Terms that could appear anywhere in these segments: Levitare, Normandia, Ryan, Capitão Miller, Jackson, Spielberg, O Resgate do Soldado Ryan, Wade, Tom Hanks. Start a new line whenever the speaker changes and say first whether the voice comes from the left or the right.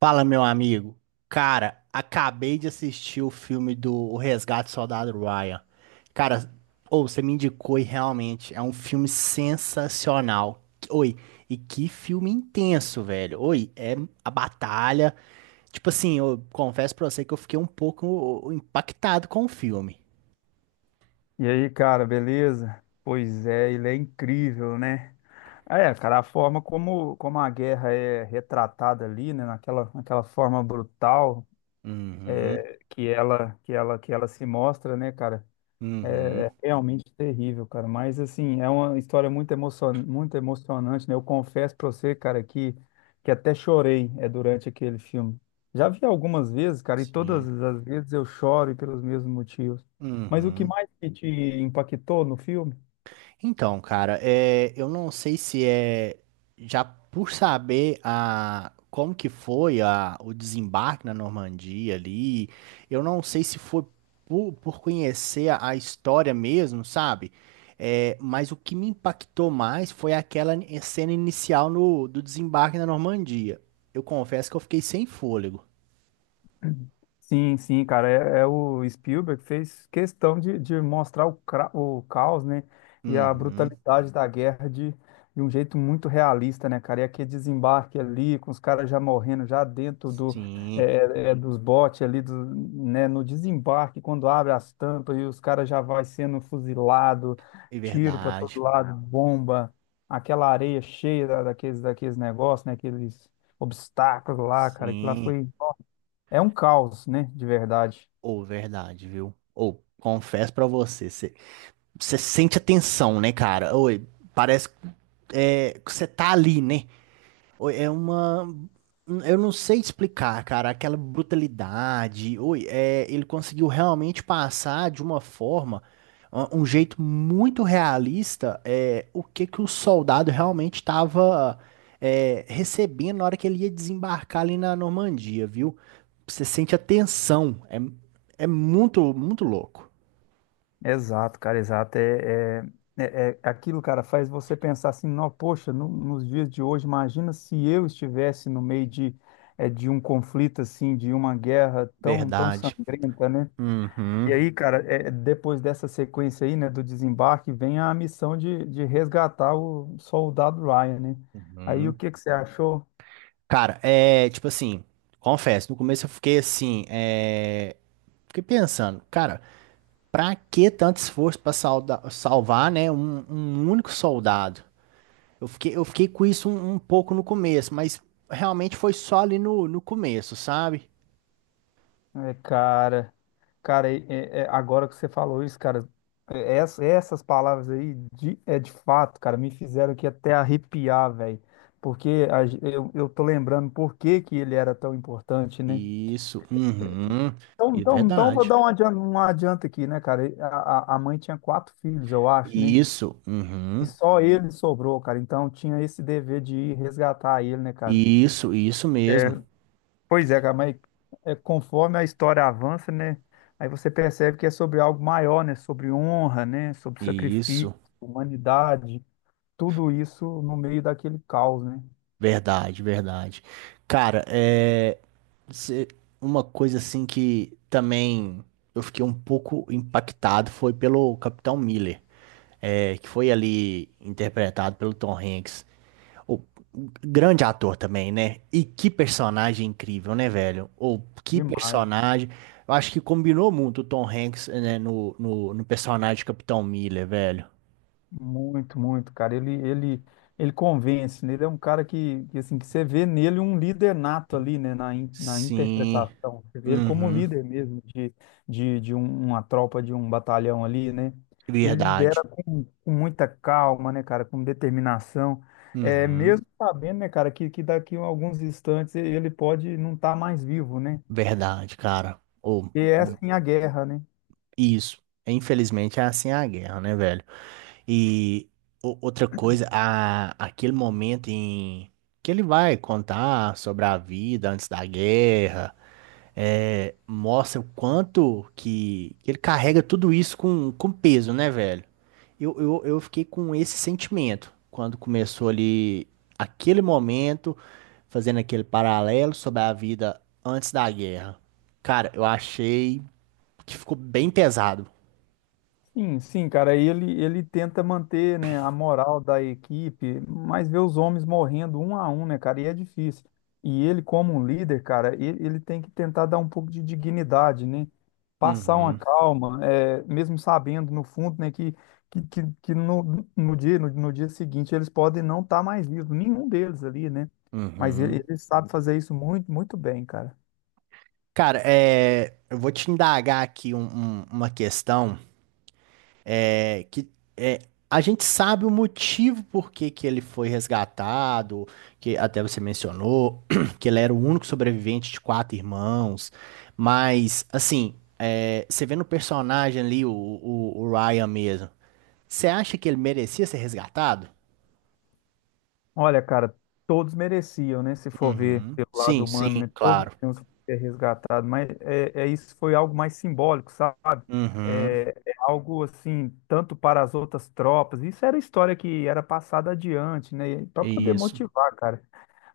right: Fala, meu amigo. Cara, acabei de assistir o filme do O Resgate do Soldado Ryan. Cara, ou você me indicou e realmente é um filme sensacional. Oi, e que filme intenso, velho. Oi, é a batalha. Tipo assim, eu confesso pra você que eu fiquei um pouco impactado com o filme.
left: E aí, cara, beleza? Pois é, ele é incrível, né? É, cara, a forma como a guerra é retratada ali, né, naquela forma brutal
right: Uhum,
left: que ela se mostra, né, cara? É
right: uhum,
left: é realmente terrível, cara. Mas, assim, é uma história muito emocionante, né? Eu confesso pra você, cara, que até chorei durante aquele filme. Já vi algumas vezes, cara, e todas
right: sim.
left: as vezes eu choro e pelos mesmos motivos. Mas o que
right: Uhum.
left: mais que te impactou no filme?
right: Então, cara, é, eu não sei se é já por saber a, como que foi a, o desembarque na Normandia ali, eu não sei se foi por conhecer a história mesmo, sabe? É, mas o que me impactou mais foi aquela cena inicial no, do desembarque na Normandia. Eu confesso que eu fiquei sem fôlego.
left: Sim, sim, cara, é o Spielberg fez questão de mostrar o caos, né, e a
right: Uhum,
left: brutalidade da guerra de um jeito muito realista, né, cara, e aquele desembarque ali, com os caras já morrendo, já dentro
right: sim,
left: dos botes ali, né, no desembarque, quando abre as tampas e os caras já vai sendo fuzilado,
right: é
left: tiro para
right: verdade.
left: todo lado, bomba, aquela areia cheia daqueles negócios, né, aqueles obstáculos lá, cara, que lá
right: Sim.
left: foi é um caos, né? De verdade.
right: Ou, verdade, viu? Ou, confesso pra você, você sente a tensão, né, cara? Oi, parece é, que você tá ali, né? Oi, é uma. Eu não sei explicar, cara, aquela brutalidade. Oi, é, ele conseguiu realmente passar de uma forma, um jeito muito realista, é, o que que o soldado realmente estava recebendo na hora que ele ia desembarcar ali na Normandia, viu? Você sente a tensão. É, é muito, muito louco.
left: Exato, cara, exato. Aquilo, cara, faz você pensar assim, não, poxa, nos dias de hoje, imagina se eu estivesse no meio de, de um conflito assim, de uma guerra tão
right: Verdade.
left: sangrenta, né? E
right: Uhum.
left: aí, cara, é, depois dessa sequência aí, né, do desembarque, vem a missão de resgatar o soldado Ryan, né? Aí, o
right: Uhum.
left: que que você achou?
right: Cara, é tipo assim, confesso, no começo eu fiquei assim, é. Fiquei pensando, cara, pra que tanto esforço pra salvar, né, um único soldado? Eu fiquei com isso um, um pouco no começo, mas realmente foi só ali no, no começo, sabe?
left: É, cara, cara, agora que você falou isso, cara, essas palavras aí, de, é de fato, cara, me fizeram aqui até arrepiar, velho, porque eu tô lembrando por que que ele era tão importante, né?
right: Isso, uhum,
left: Então,
right: é
left: então, então eu vou
right: verdade.
left: dar um adianto aqui, né, cara? E A, a mãe tinha 4 filhos, eu acho, né?
right: Isso,
left: E
right: uhum,
left: só ele sobrou, cara, então tinha esse dever de ir resgatar ele, né, cara?
right: isso mesmo.
left: Pois é, cara, mas conforme a história avança, né? Aí você percebe que é sobre algo maior, né? Sobre honra, né? Sobre sacrifício,
right: Isso,
left: humanidade, tudo isso no meio daquele caos, né?
right: verdade, verdade. Cara, é. cê- Uma coisa assim que também eu fiquei um pouco impactado foi pelo Capitão Miller. É, que foi ali interpretado pelo Tom Hanks. O grande ator também, né? E que personagem incrível, né, velho? Ou que
left: Demais.
right: personagem. Eu acho que combinou muito o Tom Hanks, né, no personagem de Capitão Miller, velho.
left: Muito, muito, cara. Ele convence, né? Ele é um cara assim, que você vê nele um líder nato ali, né? Na
right: Sim.
left: interpretação. Você vê ele como
right: Uhum.
left: líder mesmo de, de uma tropa, de um batalhão ali, né? Ele
right: Verdade.
left: lidera com muita calma, né, cara? Com determinação. É,
right: Uhum.
left: mesmo sabendo, né, cara, que daqui a alguns instantes ele pode não estar mais vivo, né?
right: Verdade, cara. Ou
left: E é assim a guerra, né?
right: isso. Infelizmente é assim a guerra, né, velho? E outra coisa, a, aquele momento em que ele vai contar sobre a vida antes da guerra, é, mostra o quanto que ele carrega tudo isso com peso, né, velho? Eu fiquei com esse sentimento quando começou ali aquele momento, fazendo aquele paralelo sobre a vida antes da guerra. Cara, eu achei que ficou bem pesado.
left: Sim, sim, cara. Aí Ele tenta manter, né, a moral da equipe, mas vê os homens morrendo um a um, né, cara? E é difícil. E ele, como um líder, cara, ele tem que tentar dar um pouco de dignidade, né? Passar uma
right: Uhum,
left: calma, é, mesmo sabendo no fundo, né, que no dia, no dia seguinte eles podem não estar mais vivos, nenhum deles ali, né? Mas ele,
right: uhum.
left: ele sabe fazer isso muito, muito bem, cara.
right: Cara, é, eu vou te indagar aqui uma questão é, que é, a gente sabe o motivo por que que ele foi resgatado, que até você mencionou que ele era o único sobrevivente de quatro irmãos, mas assim, é, você vê no personagem ali, o Ryan mesmo, você acha que ele merecia ser resgatado?
left: Olha, cara, todos mereciam, né? Se for ver
right: Uhum.
left: pelo lado
right: Sim,
left: humano,
right: sim,
left: né? Todos
right: claro.
left: tinham que ser resgatados, mas é isso foi algo mais simbólico, sabe?
right: Uhum.
left: É algo assim, tanto para as outras tropas. Isso era história que era passada adiante, né? Para poder
right: Isso,
left: motivar, cara.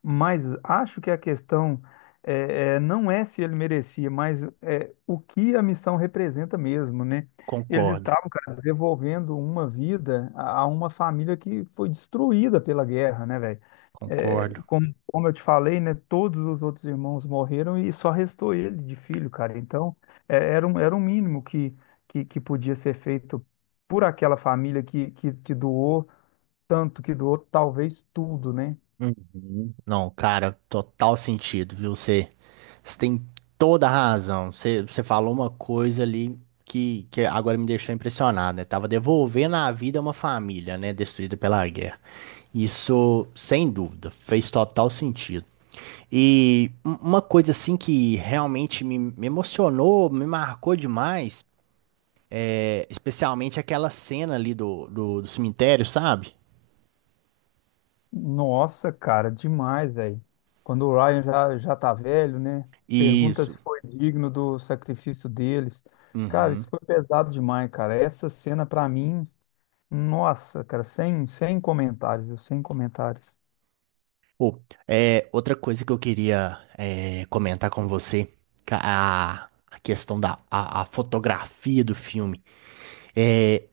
left: Mas acho que a questão não é se ele merecia, mas é, o que a missão representa mesmo, né? Eles
right: concordo,
left: estavam, cara, devolvendo uma vida a uma família que foi destruída pela guerra, né, velho? É,
right: concordo.
left: como eu te falei, né, todos os outros irmãos morreram e só restou ele de filho, cara. Então, é, era um mínimo que podia ser feito por aquela família que doou tanto, que doou talvez tudo, né?
right: Uhum. Não, cara, total sentido, viu? Você, você tem toda a razão. Você, você falou uma coisa ali que agora me deixou impressionado, né? Tava devolvendo a vida a uma família, né? Destruída pela guerra. Isso, sem dúvida, fez total sentido. E uma coisa assim que realmente me, me emocionou, me marcou demais, é, especialmente aquela cena ali do cemitério, sabe?
left: Nossa, cara, demais, velho. Quando o Ryan já tá velho, né? Pergunta
right: Isso.
left: se foi digno do sacrifício deles. Cara, isso
right: Uhum.
left: foi pesado demais, cara. Essa cena pra mim, nossa, cara, sem comentários, viu? Sem comentários.
right: Pô, é, outra coisa que eu queria é, comentar com você, a questão da a fotografia do filme. É,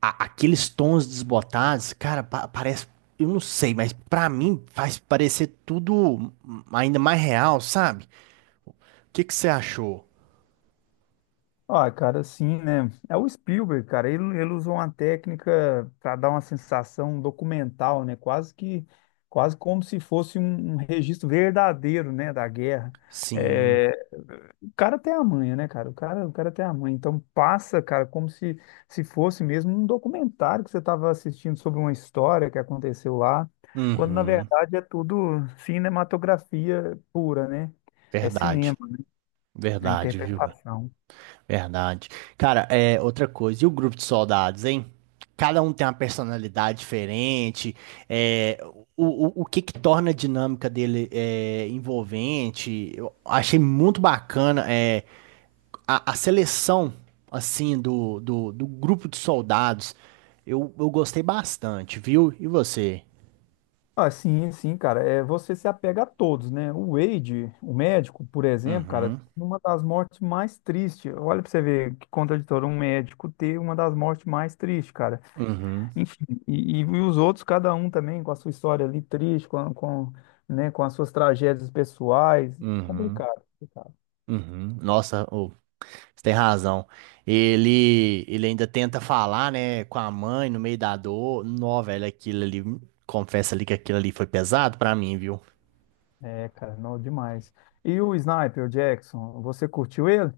right: aqueles tons desbotados, cara, parece, eu não sei, mas pra mim faz parecer tudo ainda mais real, sabe? O que que você achou?
left: Ah, cara, sim, né? É o Spielberg, cara. Ele usou uma técnica para dar uma sensação documental, né? Quase que, quase como se fosse um, um registro verdadeiro, né, da guerra.
right: Sim,
left: É, o cara tem a manha, né, cara? O cara, o cara tem a manha. Então passa, cara, como se fosse mesmo um documentário que você estava assistindo sobre uma história que aconteceu lá, quando na
right: uhum,
left: verdade é tudo cinematografia pura, né? É
right: verdade,
left: cinema, é
right: verdade, viu?
left: interpretação.
right: Verdade. Cara, é outra coisa. E o grupo de soldados, hein? Cada um tem uma personalidade diferente. É, o que que torna a dinâmica dele é, envolvente? Eu achei muito bacana é, a seleção assim do grupo de soldados. Eu gostei bastante, viu? E você?
left: Ah, sim, sim, cara. É, você se apega a todos, né? O Wade, o médico, por exemplo, cara,
right: Uhum,
left: uma das mortes mais tristes. Olha pra você ver que contraditório um médico ter uma das mortes mais tristes, cara.
right: uhum,
left: Enfim, e os outros, cada um também com a sua história ali triste, né, com as suas tragédias pessoais.
right: uhum,
left: Complicado, complicado.
right: uhum. Nossa, você tem razão. Ele ainda tenta falar, né, com a mãe no meio da dor. Nó, velho, aquilo ali, confesso ali que aquilo ali foi pesado pra mim, viu?
left: É, cara, não demais. E o Sniper, o Jackson, você curtiu ele?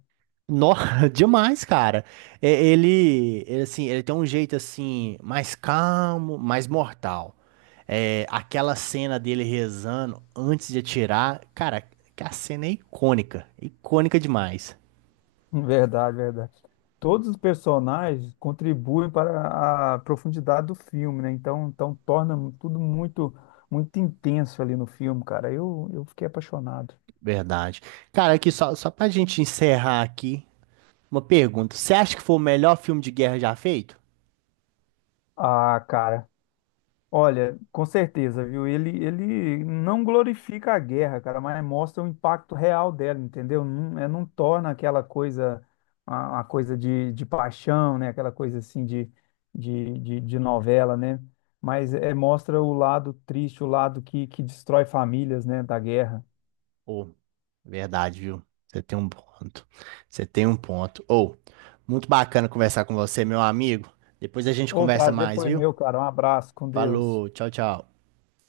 right: Nó, demais, cara. É, ele, assim, ele tem um jeito, assim, mais calmo, mais mortal. É, aquela cena dele rezando antes de atirar, cara, que a cena é icônica, icônica demais.
left: Verdade, verdade. Todos os personagens contribuem para a profundidade do filme, né? Então torna tudo muito, muito intenso ali no filme, cara. Eu fiquei apaixonado.
right: Verdade. Cara, aqui só, só pra gente encerrar aqui. Uma pergunta. Você acha que foi o melhor filme de guerra já feito?
left: Ah, cara. Olha, com certeza, viu? Ele não glorifica a guerra, cara, mas mostra o impacto real dela, entendeu? Não, é, não torna aquela coisa, uma coisa de paixão, né? Aquela coisa assim de, de novela, né? Mas é, mostra o lado triste, o lado que destrói famílias, né? Da guerra.
right: Ou, verdade, viu? Você tem um ponto. Você tem um ponto. Ou, muito bacana conversar com você, meu amigo. Depois a gente
left: O
right: conversa
left: prazer
right: mais,
left: foi
right: viu?
left: meu, cara. Um abraço, com Deus.
right: Falou, tchau, tchau.